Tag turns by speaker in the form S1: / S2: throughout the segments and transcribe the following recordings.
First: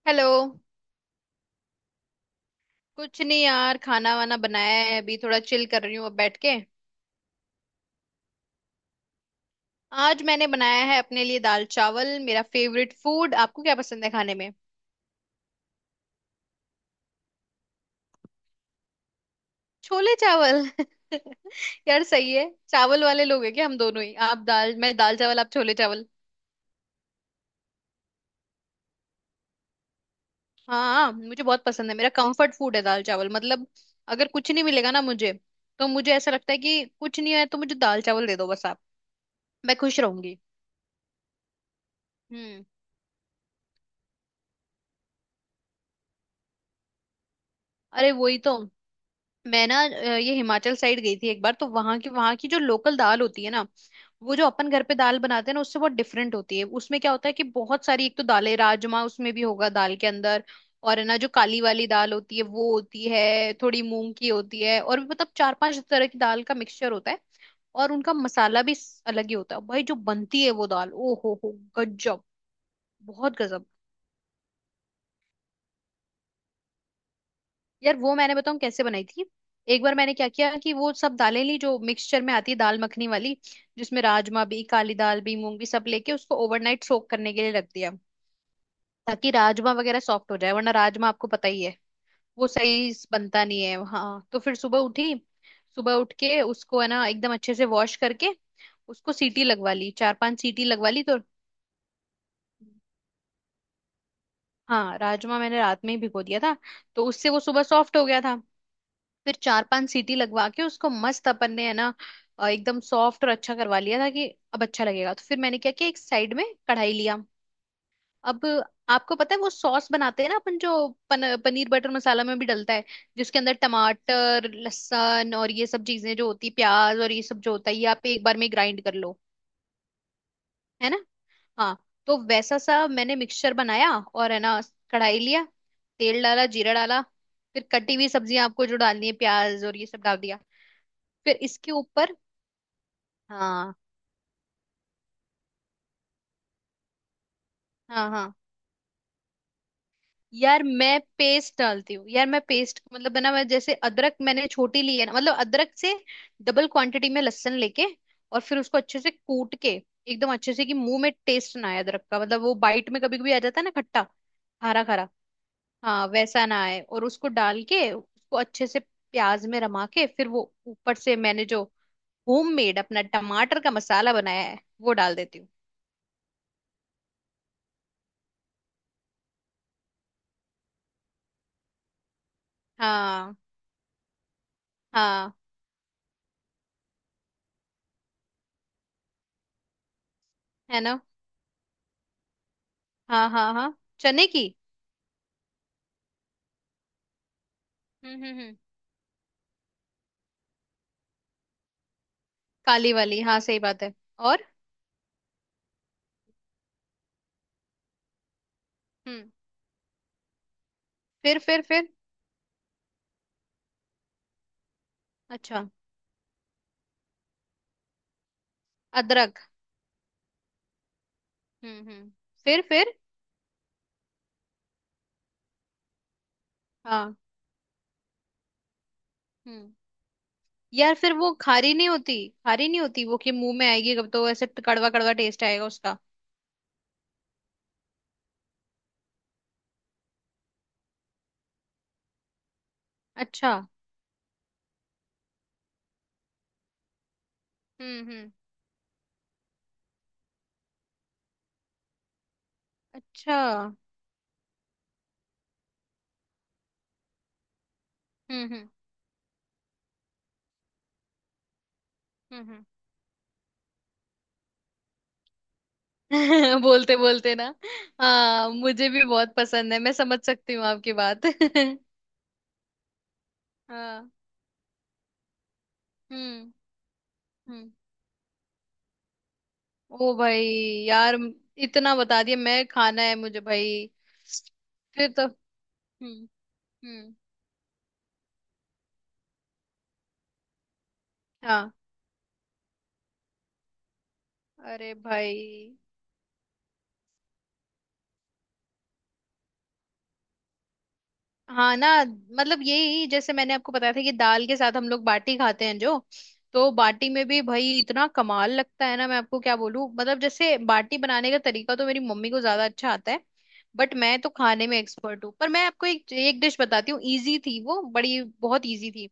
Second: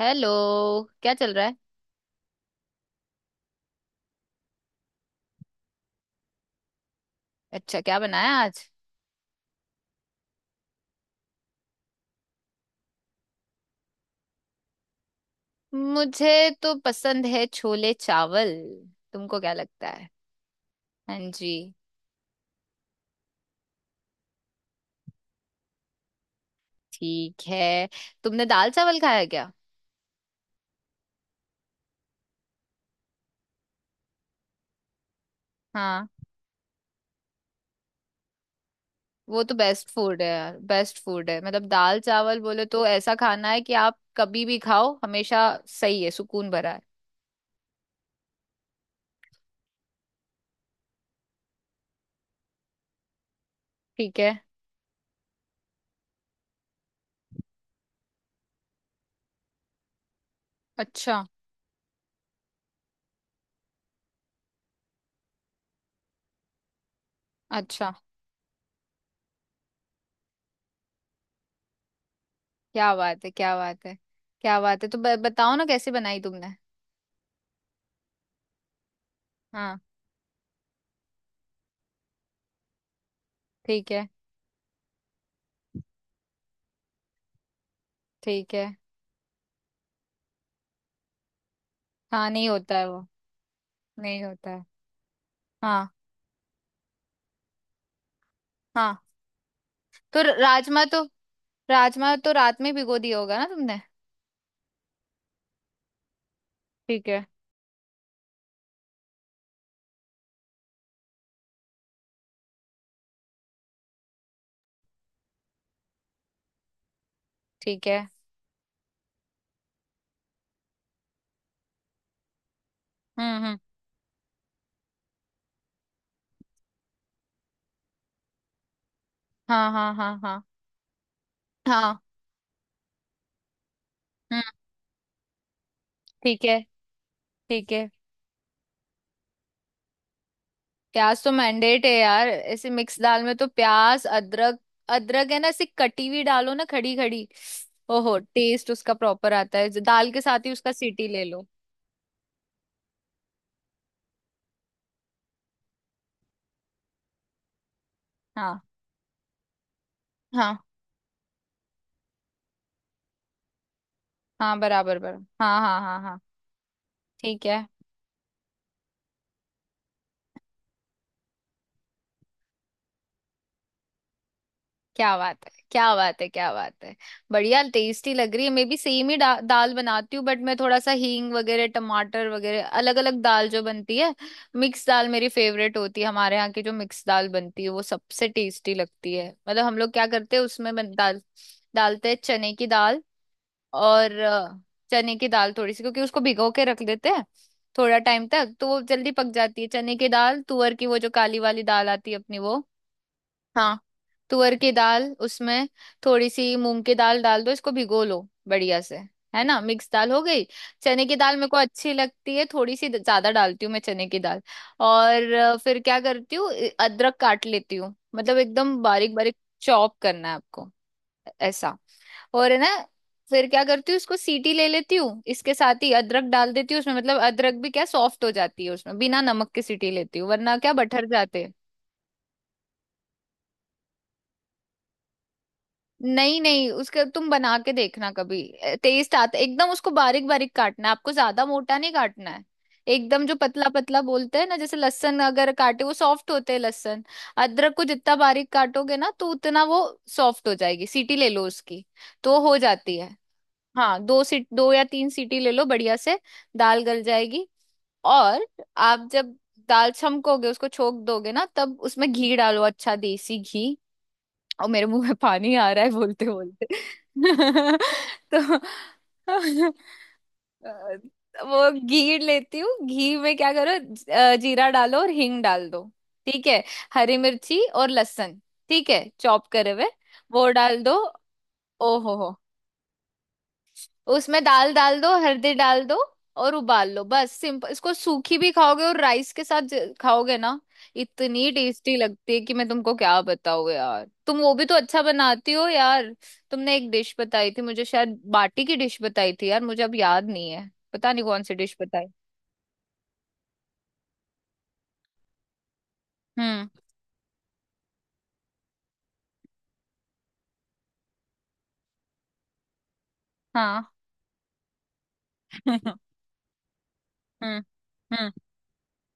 S1: Hello.
S2: Hello.
S1: क्या चल रहा है?
S2: कुछ नहीं यार, खाना वाना बनाया है, अभी थोड़ा चिल कर रही हूँ अब बैठ के।
S1: अच्छा, क्या बनाया आज?
S2: आज मैंने बनाया है अपने लिए दाल चावल, मेरा फेवरेट फूड। आपको क्या पसंद है खाने में?
S1: मुझे तो पसंद है छोले चावल। तुमको क्या लगता है?
S2: छोले चावल।
S1: हाँ जी।
S2: यार सही है, चावल वाले लोग हैं क्या हम दोनों ही? आप दाल, मैं दाल चावल, आप छोले चावल।
S1: ठीक है। तुमने दाल चावल खाया क्या?
S2: हाँ, मुझे बहुत पसंद है, मेरा कंफर्ट फूड है दाल चावल मतलब। अगर कुछ नहीं मिलेगा ना मुझे, तो
S1: हाँ।
S2: मुझे ऐसा लगता है कि कुछ नहीं है तो मुझे दाल चावल दे दो बस आप।
S1: वो तो
S2: मैं
S1: बेस्ट
S2: खुश
S1: फूड है
S2: रहूंगी।
S1: यार, बेस्ट फूड है मतलब। दाल चावल बोले
S2: हम्म।
S1: तो ऐसा खाना है कि आप कभी भी खाओ, हमेशा। सही है, सुकून भरा है।
S2: अरे वही तो। मैं ना, ये हिमाचल साइड गई थी एक बार, तो वहां की जो लोकल दाल होती है ना।
S1: ठीक है।
S2: वो जो अपन घर पे दाल बनाते हैं ना, उससे बहुत डिफरेंट होती है। उसमें क्या होता है कि बहुत सारी, एक तो दालें, राजमा उसमें भी होगा दाल के अंदर। और है ना,
S1: अच्छा,
S2: जो काली वाली दाल होती है वो होती है, थोड़ी मूंग की होती है, और भी मतलब चार पांच तरह की दाल का मिक्सचर होता है। और
S1: अच्छा।
S2: उनका मसाला भी अलग ही होता है भाई, जो बनती है वो दाल। ओ हो हो। गजब।
S1: क्या बात है,
S2: बहुत
S1: क्या
S2: गजब।
S1: बात है, क्या बात है। तो बताओ ना, कैसे बनाई तुमने?
S2: यार वो मैंने बताऊं कैसे बनाई थी।
S1: हाँ।
S2: एक बार मैंने क्या किया कि वो सब दालें ली जो मिक्सचर में आती है, दाल मखनी वाली।
S1: ठीक
S2: जिसमें
S1: है।
S2: राजमा भी, काली दाल भी, मूंग भी, सब लेके उसको ओवरनाइट सोक करने के लिए रख दिया।
S1: ठीक है।
S2: ताकि राजमा वगैरह सॉफ्ट हो जाए, वरना राजमा आपको पता ही है।
S1: हाँ
S2: वो
S1: नहीं होता है
S2: सही
S1: वो।
S2: से बनता नहीं है।
S1: नहीं
S2: हाँ, तो
S1: होता
S2: फिर
S1: है।
S2: सुबह उठी।
S1: हाँ।
S2: सुबह उठ के उसको है ना एकदम अच्छे से वॉश करके।
S1: हाँ
S2: उसको सीटी लगवा ली, चार
S1: तो
S2: पांच सीटी लगवा ली तो।
S1: राजमा तो रात में भिगो दिया होगा ना तुमने?
S2: हाँ, राजमा मैंने रात में ही भिगो दिया था। तो
S1: ठीक है।
S2: उससे वो सुबह सॉफ्ट हो गया था। फिर चार पांच सीटी लगवा के उसको मस्त अपन ने है ना। एकदम सॉफ्ट और अच्छा करवा लिया था कि। अब अच्छा लगेगा, तो फिर मैंने क्या किया, एक साइड में कढ़ाई लिया।
S1: ठीक है।
S2: अब। आपको पता है वो सॉस बनाते हैं ना अपन, जो पनीर बटर मसाला में भी डलता है। जिसके
S1: हम्म।
S2: अंदर टमाटर, लहसुन और ये सब चीजें जो होती है, प्याज और ये सब जो होता है, ये आप एक बार में ग्राइंड कर लो।
S1: हाँ हाँ हाँ हाँ।
S2: है ना। हाँ।
S1: हाँ।
S2: तो वैसा सा मैंने मिक्सचर बनाया, और है
S1: हम्म।
S2: ना। कढ़ाई लिया। तेल
S1: ठीक
S2: डाला,
S1: है।
S2: जीरा डाला।
S1: ठीक
S2: फिर
S1: है।
S2: कटी हुई सब्जियां आपको जो डालनी है, प्याज और ये सब डाल दिया।
S1: प्याज तो
S2: फिर इसके
S1: मैंडेट है
S2: ऊपर।
S1: यार, ऐसे मिक्स दाल में तो।
S2: हाँ,
S1: प्याज, अदरक, अदरक है ना, ऐसी कटी हुई डालो ना, खड़ी खड़ी।
S2: हाँ,
S1: ओहो,
S2: हाँ।
S1: टेस्ट उसका प्रॉपर आता है, जो दाल के साथ ही
S2: यार
S1: उसका
S2: मैं
S1: सीटी ले लो।
S2: पेस्ट डालती हूँ, यार मैं पेस्ट मतलब बना, मैं जैसे अदरक मैंने छोटी ली है ना, मतलब अदरक से डबल क्वांटिटी में लहसुन लेके। और
S1: हाँ
S2: फिर उसको अच्छे से कूट के, एकदम अच्छे
S1: हाँ।
S2: से कि मुंह में टेस्ट ना आए अदरक का, मतलब वो बाइट में कभी कभी आ जाता है ना, खट्टा।
S1: हाँ
S2: हरा
S1: बराबर
S2: खरा।
S1: बराबर, हाँ हाँ हाँ
S2: हाँ,
S1: हाँ।
S2: वैसा ना आए, और उसको
S1: ठीक है।
S2: डाल के उसको अच्छे से प्याज में रमा के, फिर वो ऊपर से मैंने जो होम मेड अपना टमाटर का मसाला बनाया है, वो
S1: क्या
S2: डाल देती
S1: बात है,
S2: हूँ।
S1: क्या बात है, क्या बात है। बढ़िया टेस्टी लग रही है। मैं भी सेम ही दाल बनाती हूँ, बट मैं थोड़ा सा हींग वगैरह, टमाटर वगैरह। अलग अलग
S2: हाँ,
S1: दाल जो बनती है, मिक्स दाल मेरी
S2: हाँ।
S1: फेवरेट होती है। हमारे यहाँ की जो मिक्स दाल बनती है वो सबसे टेस्टी लगती है। मतलब हम लोग क्या करते हैं उसमें
S2: है ना।
S1: दाल डालते हैं, चने की दाल।
S2: हाँ, हाँ, हाँ,
S1: और
S2: चने की।
S1: चने की दाल थोड़ी सी, क्योंकि उसको भिगो के रख देते हैं थोड़ा टाइम
S2: हम्म, हम्म,
S1: तक,
S2: हम्म।
S1: तो वो जल्दी पक जाती है चने की दाल। तुअर की, वो जो काली वाली दाल आती है अपनी, वो।
S2: काली वाली, हाँ, सही
S1: हाँ।
S2: बात है। और।
S1: तुअर की दाल, उसमें थोड़ी सी मूंग की दाल डाल दो, इसको भिगो लो बढ़िया से,
S2: हम्म।
S1: है ना, मिक्स दाल हो गई। चने की दाल
S2: फिर
S1: मेरे को
S2: फिर फिर
S1: अच्छी लगती है, थोड़ी सी ज्यादा डालती हूँ मैं चने की दाल। और
S2: अच्छा।
S1: फिर क्या करती हूँ? अदरक काट लेती हूँ, मतलब एकदम बारीक बारीक
S2: अदरक।
S1: चॉप करना है आपको, ऐसा।
S2: हम्म, हम्म।
S1: और है
S2: फिर
S1: ना,
S2: फिर
S1: फिर क्या करती हूँ, इसको सीटी ले लेती हूँ, इसके साथ ही अदरक डाल देती हूँ उसमें,
S2: हाँ।
S1: मतलब अदरक भी क्या सॉफ्ट हो जाती है उसमें। बिना नमक के
S2: हम्म।
S1: सीटी लेती हूँ, वरना क्या
S2: यार,
S1: बटर
S2: फिर वो
S1: जाते हैं।
S2: खारी नहीं होती। खारी नहीं होती वो, कि मुंह में आएगी कब तो ऐसे कड़वा कड़वा टेस्ट आएगा उसका।
S1: नहीं नहीं, उसका तुम बना के देखना कभी, टेस्ट आता एकदम। उसको बारीक बारीक काटना है आपको, ज्यादा मोटा नहीं काटना है, एकदम जो
S2: अच्छा।
S1: पतला पतला बोलते हैं ना। जैसे लहसुन अगर काटे, वो सॉफ्ट होते हैं लहसुन। अदरक को
S2: हम्म,
S1: जितना
S2: हम्म।
S1: बारीक काटोगे ना, तो उतना वो सॉफ्ट हो जाएगी, सीटी ले लो उसकी, तो हो जाती है।
S2: अच्छा। हम्म,
S1: हाँ, दो या तीन सीटी ले लो बढ़िया से, दाल गल जाएगी। और
S2: हम्म,
S1: आप जब दाल छमकोगे, उसको छोक दोगे ना, तब उसमें घी डालो,
S2: हम्म,
S1: अच्छा देसी घी। और मेरे मुंह में पानी आ रहा है बोलते
S2: हम्म।
S1: बोलते।
S2: बोलते बोलते ना। हाँ,
S1: तो
S2: मुझे भी बहुत पसंद है, मैं समझ सकती हूँ
S1: अ,
S2: आपकी बात।
S1: वो घी लेती हूँ, घी में क्या करो,
S2: हाँ।
S1: जीरा डालो और हींग डाल दो। ठीक
S2: हम्म,
S1: है। हरी मिर्ची
S2: हम्म।
S1: और लहसुन, ठीक है, चॉप करे हुए,
S2: ओ
S1: वो
S2: भाई।
S1: डाल दो।
S2: यार
S1: ओ
S2: इतना
S1: हो
S2: बता
S1: हो।
S2: दिया, मैं खाना है मुझे भाई।
S1: उसमें दाल डाल दो,
S2: फिर तो।
S1: हल्दी डाल दो
S2: हम्म,
S1: और उबाल लो,
S2: हम्म।
S1: बस सिंपल। इसको सूखी भी खाओगे और राइस के साथ खाओगे ना, इतनी
S2: हाँ।
S1: टेस्टी लगती है कि मैं तुमको क्या बताऊँ यार। तुम वो भी तो
S2: अरे
S1: अच्छा
S2: भाई।
S1: बनाती हो यार, तुमने एक डिश बताई थी मुझे, शायद बाटी की डिश बताई थी यार, मुझे अब याद नहीं है, पता नहीं कौन सी डिश
S2: हाँ ना,
S1: बताई।
S2: मतलब यही जैसे मैंने आपको बताया था कि दाल के साथ हम लोग बाटी खाते हैं जो।
S1: हम्म।
S2: तो बाटी में भी भाई इतना कमाल लगता है ना, मैं आपको क्या बोलूं। मतलब जैसे बाटी बनाने का तरीका तो मेरी मम्मी को ज्यादा अच्छा आता है।
S1: हाँ।
S2: बट मैं तो खाने में एक्सपर्ट हूँ, पर मैं आपको
S1: हम्म
S2: एक एक डिश बताती हूँ। इजी थी वो, बड़ी
S1: हम्म।
S2: बहुत इजी थी।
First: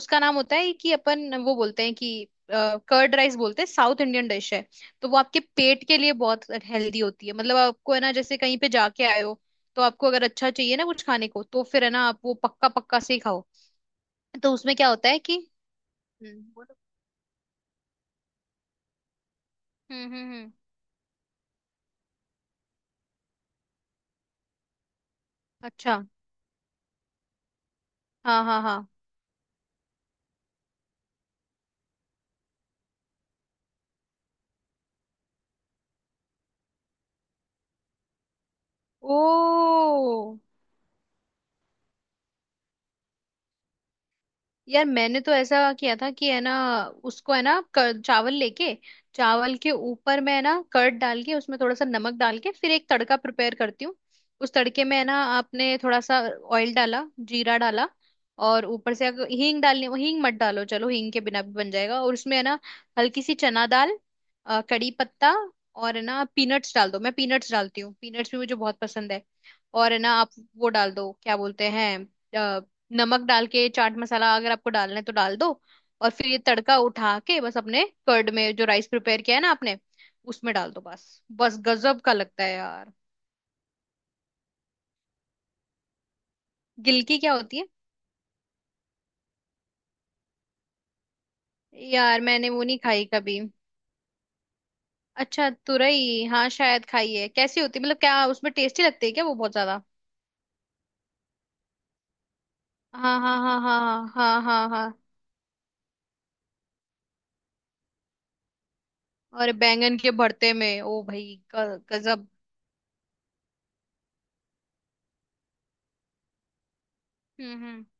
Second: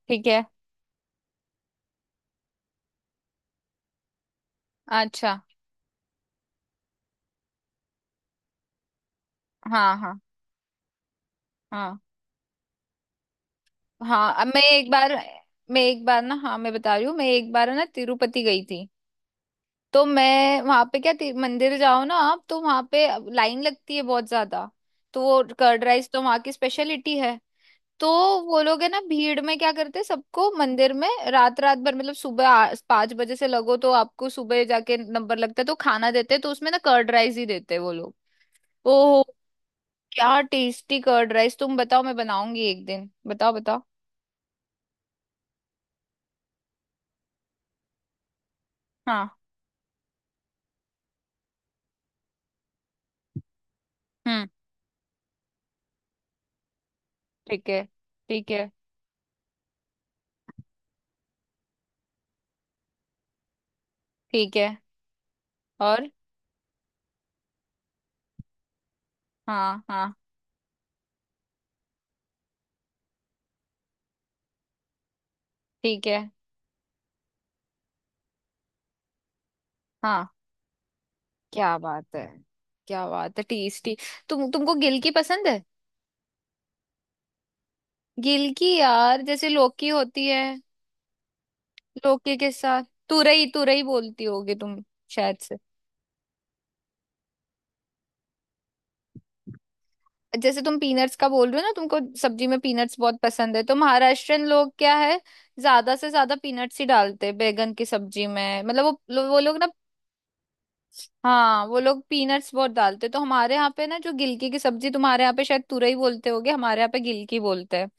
S2: उसका
S1: ठीक
S2: नाम
S1: है।
S2: होता है कि अपन वो बोलते हैं कि, कर्ड राइस बोलते हैं, साउथ इंडियन डिश है। तो वो
S1: अच्छा।
S2: आपके पेट के लिए बहुत हेल्दी होती है, मतलब आपको है ना, जैसे कहीं पे जाके आए हो, तो
S1: हाँ
S2: आपको
S1: हाँ
S2: अगर अच्छा चाहिए ना कुछ खाने को तो फिर है
S1: हाँ
S2: ना आप वो पक्का पक्का से ही खाओ।
S1: हाँ। अब
S2: तो
S1: मैं
S2: उसमें क्या
S1: एक
S2: होता
S1: बार,
S2: है कि।
S1: मैं एक बार ना,
S2: हम्म,
S1: हाँ मैं
S2: बोलो।
S1: बता रही हूँ, मैं एक बार ना तिरुपति गई थी। तो
S2: हम्म, हम्म, हम्म।
S1: मैं वहां पे क्या, मंदिर जाओ ना आप, तो वहां पे लाइन लगती है बहुत ज्यादा। तो वो कर्ड
S2: अच्छा।
S1: राइस तो वहां की स्पेशलिटी है। तो
S2: हाँ, हाँ,
S1: वो लोग
S2: हाँ।
S1: है ना, भीड़ में क्या करते हैं, सबको मंदिर में रात रात भर, मतलब सुबह 5 बजे से लगो तो आपको सुबह जाके नंबर लगता है, तो खाना देते हैं, तो उसमें ना कर्ड राइस ही देते हैं वो लोग। ओह,
S2: ओ।
S1: क्या टेस्टी कर्ड राइस। तुम बताओ, मैं बनाऊंगी एक दिन, बताओ बताओ।
S2: यार मैंने तो ऐसा किया था कि, है ना, उसको है ना, चावल लेके।
S1: हाँ।
S2: चावल के ऊपर मैं है ना कर्ड डाल के, उसमें थोड़ा सा नमक डाल के, फिर एक तड़का प्रिपेयर करती हूँ।
S1: हम्म।
S2: उस तड़के में है ना, आपने थोड़ा सा ऑयल डाला, जीरा
S1: ठीक है।
S2: डाला।
S1: ठीक
S2: और
S1: है।
S2: ऊपर से अगर हींग डालनी हो, हींग मत डालो चलो, हींग के बिना भी बन जाएगा, और उसमें है ना हल्की सी चना दाल,
S1: ठीक है।
S2: कड़ी पत्ता। और है
S1: और।
S2: ना, पीनट्स डाल दो, मैं पीनट्स डालती हूँ, पीनट्स भी मुझे बहुत पसंद है।
S1: हाँ
S2: और है ना
S1: हाँ।
S2: आप वो डाल दो, क्या बोलते हैं, नमक डाल के चाट मसाला अगर आपको डालना है तो डाल दो।
S1: ठीक
S2: और
S1: है।
S2: फिर ये तड़का उठा के बस अपने कर्ड में जो राइस प्रिपेयर किया है ना आपने,
S1: हाँ।
S2: उसमें डाल दो बस। बस
S1: क्या
S2: गजब का
S1: बात है,
S2: लगता है यार।
S1: क्या बात है, टेस्टी। तुमको गिलकी पसंद है?
S2: गिलकी क्या होती है?
S1: गिलकी यार, जैसे लौकी होती है,
S2: यार
S1: लौकी
S2: मैंने
S1: के
S2: वो नहीं
S1: साथ।
S2: खाई कभी।
S1: तुरई, तुरई बोलती होगी तुम शायद
S2: अच्छा,
S1: से।
S2: तुरई, हाँ शायद खाई है। कैसी होती है? मतलब क्या उसमें टेस्टी लगती है क्या वो बहुत ज्यादा?
S1: जैसे तुम पीनट्स का बोल रहे हो ना, तुमको सब्जी में पीनट्स
S2: हाँ,
S1: बहुत
S2: हाँ,
S1: पसंद
S2: हाँ,
S1: है, तो
S2: हाँ, हाँ,
S1: महाराष्ट्रियन
S2: हाँ,
S1: लोग
S2: हाँ।
S1: क्या है, ज्यादा से ज्यादा पीनट्स ही डालते हैं बैंगन की सब्जी में। मतलब वो
S2: और
S1: लोग ना,
S2: बैंगन के भरते में, ओ भाई,
S1: हाँ, वो लोग
S2: गजब।
S1: पीनट्स बहुत डालते हैं। तो हमारे यहाँ पे ना जो गिलकी की सब्जी, तुम्हारे यहाँ पे शायद तुरई बोलते होगे, हमारे यहाँ पे गिलकी
S2: हम्म,
S1: बोलते
S2: हम्म,
S1: हैं।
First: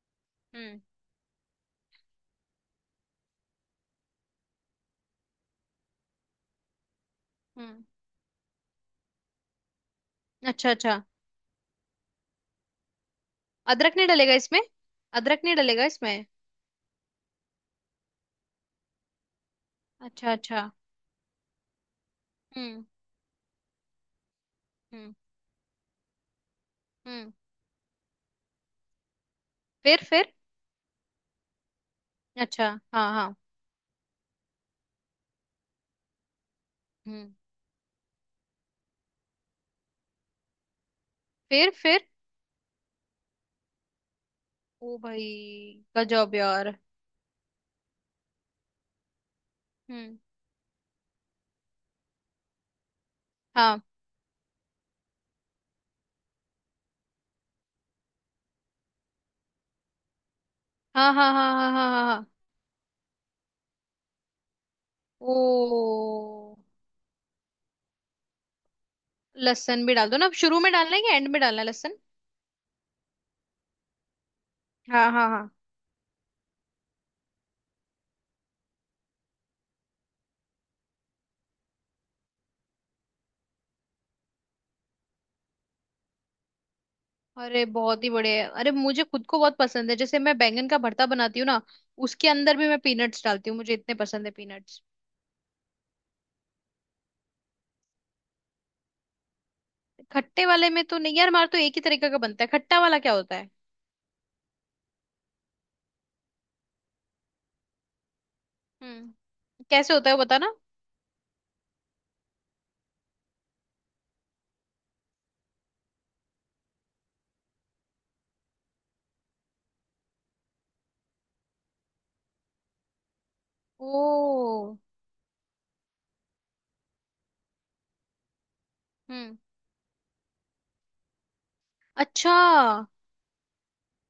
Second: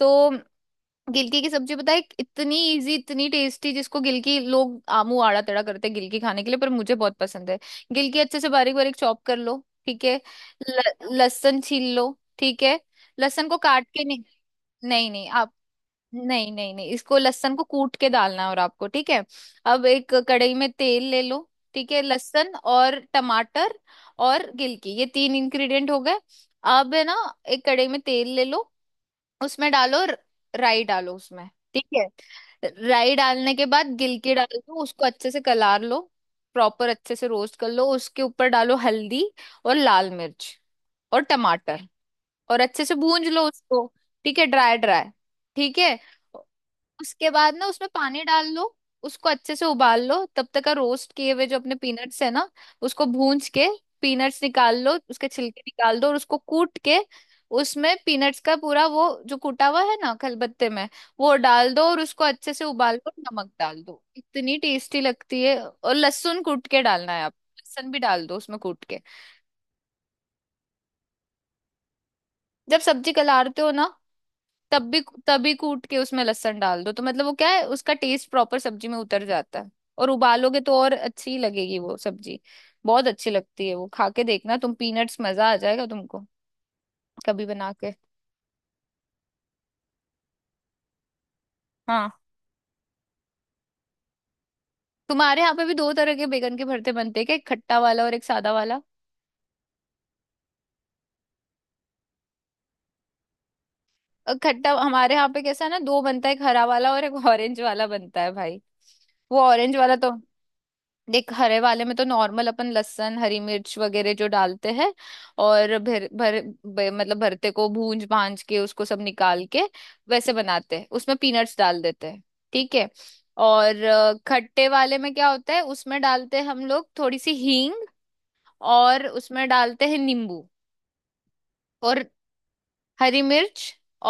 S1: तो
S2: हम्म,
S1: गिलकी की सब्जी बताए, इतनी इजी, इतनी टेस्टी, जिसको गिलकी लोग आमू आड़ा तड़ा करते हैं गिलकी खाने के लिए, पर मुझे बहुत पसंद है।
S2: हम्म।
S1: गिलकी अच्छे से बारीक बारीक चॉप कर लो, ठीक है।
S2: अच्छा, अच्छा।
S1: ल- लहसुन छील लो, ठीक है, लहसुन को काट
S2: अदरक
S1: के
S2: नहीं
S1: नहीं।
S2: डलेगा इसमें?
S1: नहीं नहीं
S2: अदरक
S1: आप,
S2: नहीं डलेगा इसमें?
S1: नहीं नहीं नहीं, इसको लहसुन को कूट के डालना है। और आपको, ठीक है, अब एक
S2: अच्छा,
S1: कढ़ाई में
S2: अच्छा।
S1: तेल ले लो, ठीक है। लहसुन
S2: हम्म,
S1: और टमाटर और गिलकी, ये
S2: हम्म,
S1: तीन इंग्रेडिएंट हो गए। अब है ना,
S2: हम्म।
S1: एक कढ़ाई में तेल ले लो, उसमें डालो
S2: फिर फिर
S1: राई, डालो उसमें, ठीक है।
S2: अच्छा। हाँ,
S1: राई
S2: हाँ।
S1: डालने के बाद गिलकी डाल दो, उसको अच्छे से कलार लो, प्रॉपर अच्छे से
S2: हम्म।
S1: रोस्ट कर लो। उसके ऊपर डालो हल्दी और लाल मिर्च और
S2: फिर
S1: टमाटर,
S2: फिर
S1: और अच्छे से भूंज लो उसको, ठीक है, ड्राई
S2: ओ
S1: ड्राई,
S2: भाई,
S1: ठीक है।
S2: गजब यार।
S1: उसके बाद ना उसमें पानी डाल लो, उसको अच्छे से उबाल
S2: हम्म।
S1: लो। तब तक का रोस्ट किए हुए जो अपने पीनट्स है ना, उसको भूंज के
S2: हाँ,
S1: पीनट्स निकाल लो, उसके छिलके निकाल दो और उसको कूट के, उसमें पीनट्स का पूरा वो जो कूटा हुआ है ना खलबत्ते में,
S2: हाँ, हाँ,
S1: वो
S2: हाँ, हाँ,
S1: डाल दो
S2: हाँ,
S1: और
S2: हाँ,
S1: उसको
S2: हाँ।
S1: अच्छे से उबाल दो, नमक डाल दो। इतनी टेस्टी लगती है। और लहसुन
S2: ओ,
S1: कूट के डालना है, आप लहसुन भी डाल दो उसमें कूट के।
S2: लहसुन भी डाल दो ना, अब शुरू में डालना है या एंड में डालना है लहसुन?
S1: जब सब्जी कलारते हो ना, तब भी,
S2: हाँ, हाँ, हाँ।
S1: कूट के उसमें लहसुन डाल दो, तो मतलब वो क्या है, उसका टेस्ट प्रॉपर सब्जी में उतर जाता है। और उबालोगे तो और अच्छी लगेगी वो सब्जी, बहुत अच्छी लगती है, वो खा के देखना तुम, पीनट्स। मजा आ जाएगा तुमको कभी
S2: अरे
S1: बना के।
S2: बहुत ही बढ़िया है। अरे मुझे खुद को बहुत पसंद है, जैसे मैं बैंगन का भरता बनाती हूँ ना,
S1: हाँ,
S2: उसके अंदर भी मैं पीनट्स डालती हूँ, मुझे इतने पसंद है पीनट्स।
S1: तुम्हारे यहाँ पे भी दो तरह के बैगन के भरते बनते हैं क्या, एक खट्टा वाला और एक सादा वाला?
S2: खट्टे वाले में तो नहीं यार, हमारा तो एक ही तरीके का बनता है। खट्टा वाला क्या होता है?
S1: खट्टा हमारे यहाँ पे कैसा है ना, दो बनता है, एक हरा वाला और एक ऑरेंज वाला बनता है भाई।
S2: हम्म।
S1: वो ऑरेंज
S2: कैसे
S1: वाला
S2: होता
S1: तो,
S2: है वो बताना।
S1: देख, हरे वाले में तो नॉर्मल अपन लहसुन हरी मिर्च वगैरह जो डालते हैं, और भर भर ब- मतलब भरते को भूंज भांज के, उसको सब निकाल के, वैसे बनाते हैं, उसमें पीनट्स डाल देते हैं, ठीक है। और
S2: ओ।
S1: खट्टे वाले में क्या होता है, उसमें डालते हैं हम लोग थोड़ी सी हींग, और
S2: हम्म।
S1: उसमें डालते हैं नींबू और
S2: अच्छा।
S1: हरी मिर्च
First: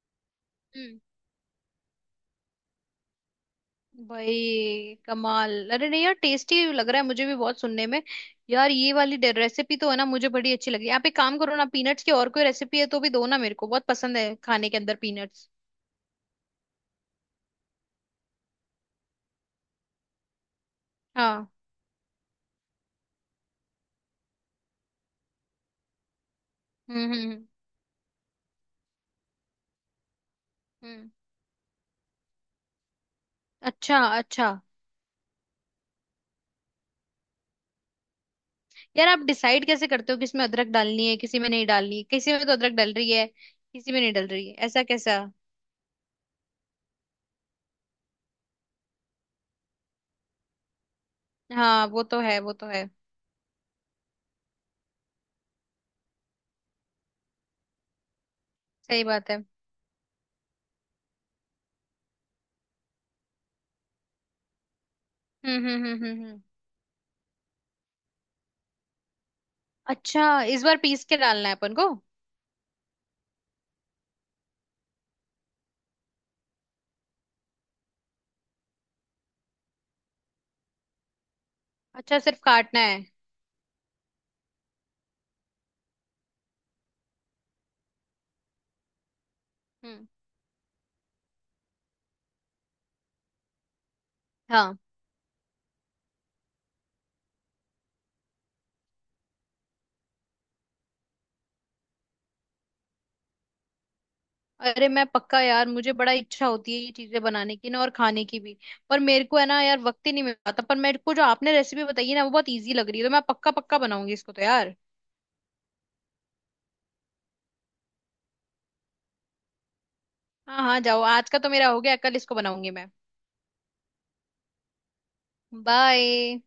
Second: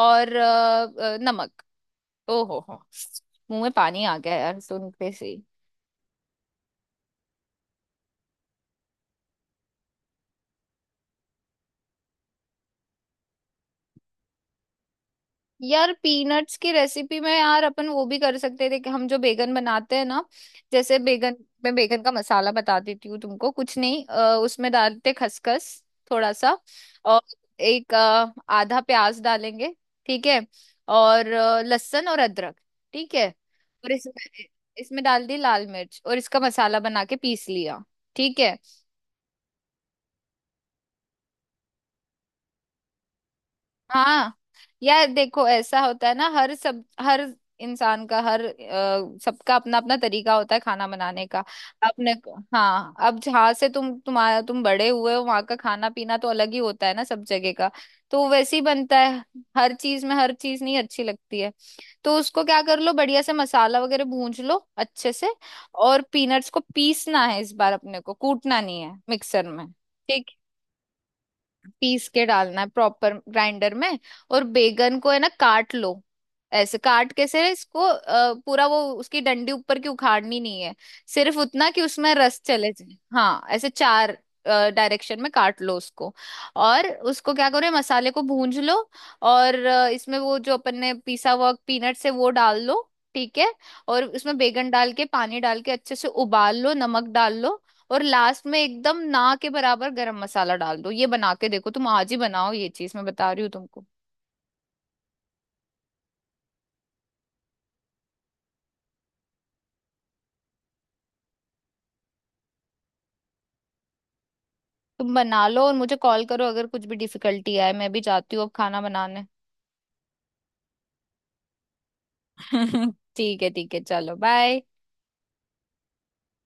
S1: और
S2: हम्म।
S1: नमक। ओ हो, मुंह में पानी आ गया यार सुन
S2: भाई
S1: के से।
S2: कमाल। अरे नहीं यार, टेस्टी लग रहा है मुझे भी बहुत सुनने में। यार ये वाली रेसिपी तो है ना मुझे बड़ी अच्छी लगी। आप एक काम करो ना, पीनट्स की और कोई रेसिपी है तो भी दो ना, मेरे को बहुत पसंद है खाने के अंदर पीनट्स।
S1: यार पीनट्स की रेसिपी में यार, अपन वो भी कर सकते थे कि हम जो बेगन बनाते हैं ना, जैसे बेगन।
S2: हाँ।
S1: मैं बेगन का मसाला बता देती हूँ तुमको, कुछ नहीं, उसमें डालते खसखस थोड़ा सा,
S2: हम्म,
S1: और
S2: हम्म,
S1: एक आधा प्याज डालेंगे, ठीक है,
S2: हम्म।
S1: और लहसुन और अदरक, ठीक है। और
S2: अच्छा,
S1: इसमें,
S2: अच्छा।
S1: इसमें डाल दी लाल मिर्च और इसका मसाला बना के पीस लिया, ठीक है।
S2: यार आप डिसाइड कैसे करते हो किसमें अदरक डालनी है, किसी में नहीं डालनी है? किसी में तो अदरक डल रही है, किसी में नहीं डल
S1: हाँ,
S2: रही है, ऐसा
S1: यार
S2: कैसा?
S1: देखो, ऐसा होता है ना, हर सब, हर इंसान का, हर सबका अपना अपना तरीका होता है खाना बनाने का।
S2: हाँ, वो
S1: अपने
S2: तो
S1: को,
S2: है वो तो है,
S1: हाँ, अब जहाँ से तुम, तुम्हारा, तुम बड़े हुए हो वहाँ का खाना पीना तो अलग ही होता है ना, सब जगह का, तो वैसे ही बनता
S2: सही
S1: है।
S2: बात है।
S1: हर चीज में हर चीज नहीं अच्छी लगती है। तो उसको क्या कर लो, बढ़िया से मसाला वगैरह भून लो अच्छे से।
S2: हम्म, हम्म,
S1: और
S2: हम्म, हम्म,
S1: पीनट्स को पीसना है इस बार, अपने को कूटना नहीं है, मिक्सर में।
S2: अच्छा,
S1: ठीक,
S2: इस बार पीस के डालना है अपन को।
S1: पीस के डालना है प्रॉपर ग्राइंडर में। और बैगन को है ना काट लो, ऐसे काट, कैसे, इसको पूरा वो, उसकी डंडी ऊपर की उखाड़नी नहीं है, सिर्फ उतना कि उसमें
S2: अच्छा, सिर्फ
S1: रस चले
S2: काटना
S1: जाए।
S2: है।
S1: हाँ, ऐसे चार डायरेक्शन में काट लो उसको। और उसको क्या करो, ये मसाले को भूंज लो, और
S2: हम्म।
S1: इसमें वो जो अपन ने पिसा हुआ पीनट्स है वो डाल लो, ठीक है। और उसमें बैगन
S2: हाँ।
S1: डाल के पानी डाल के अच्छे से उबाल लो, नमक डाल लो, और लास्ट में एकदम ना के बराबर गरम मसाला डाल दो। ये बना के देखो, तुम आज ही बनाओ ये चीज, मैं बता रही हूँ तुमको।
S2: अरे मैं पक्का यार, मुझे बड़ा इच्छा होती है ये चीजें बनाने की ना, और खाने की भी। पर मेरे को है ना यार वक्त ही नहीं मिल पाता। पर मेरे को जो आपने रेसिपी बताई है ना, वो बहुत इजी लग रही है, तो मैं पक्का पक्का बनाऊंगी इसको तो यार।
S1: तुम बना लो और मुझे कॉल करो, अगर कुछ भी डिफिकल्टी आए। मैं भी जाती हूँ अब खाना बनाने।
S2: हाँ, हाँ, जाओ। आज का तो मेरा हो गया, कल इसको बनाऊंगी मैं।
S1: ठीक है, ठीक है, चलो बाय।
S2: बाय।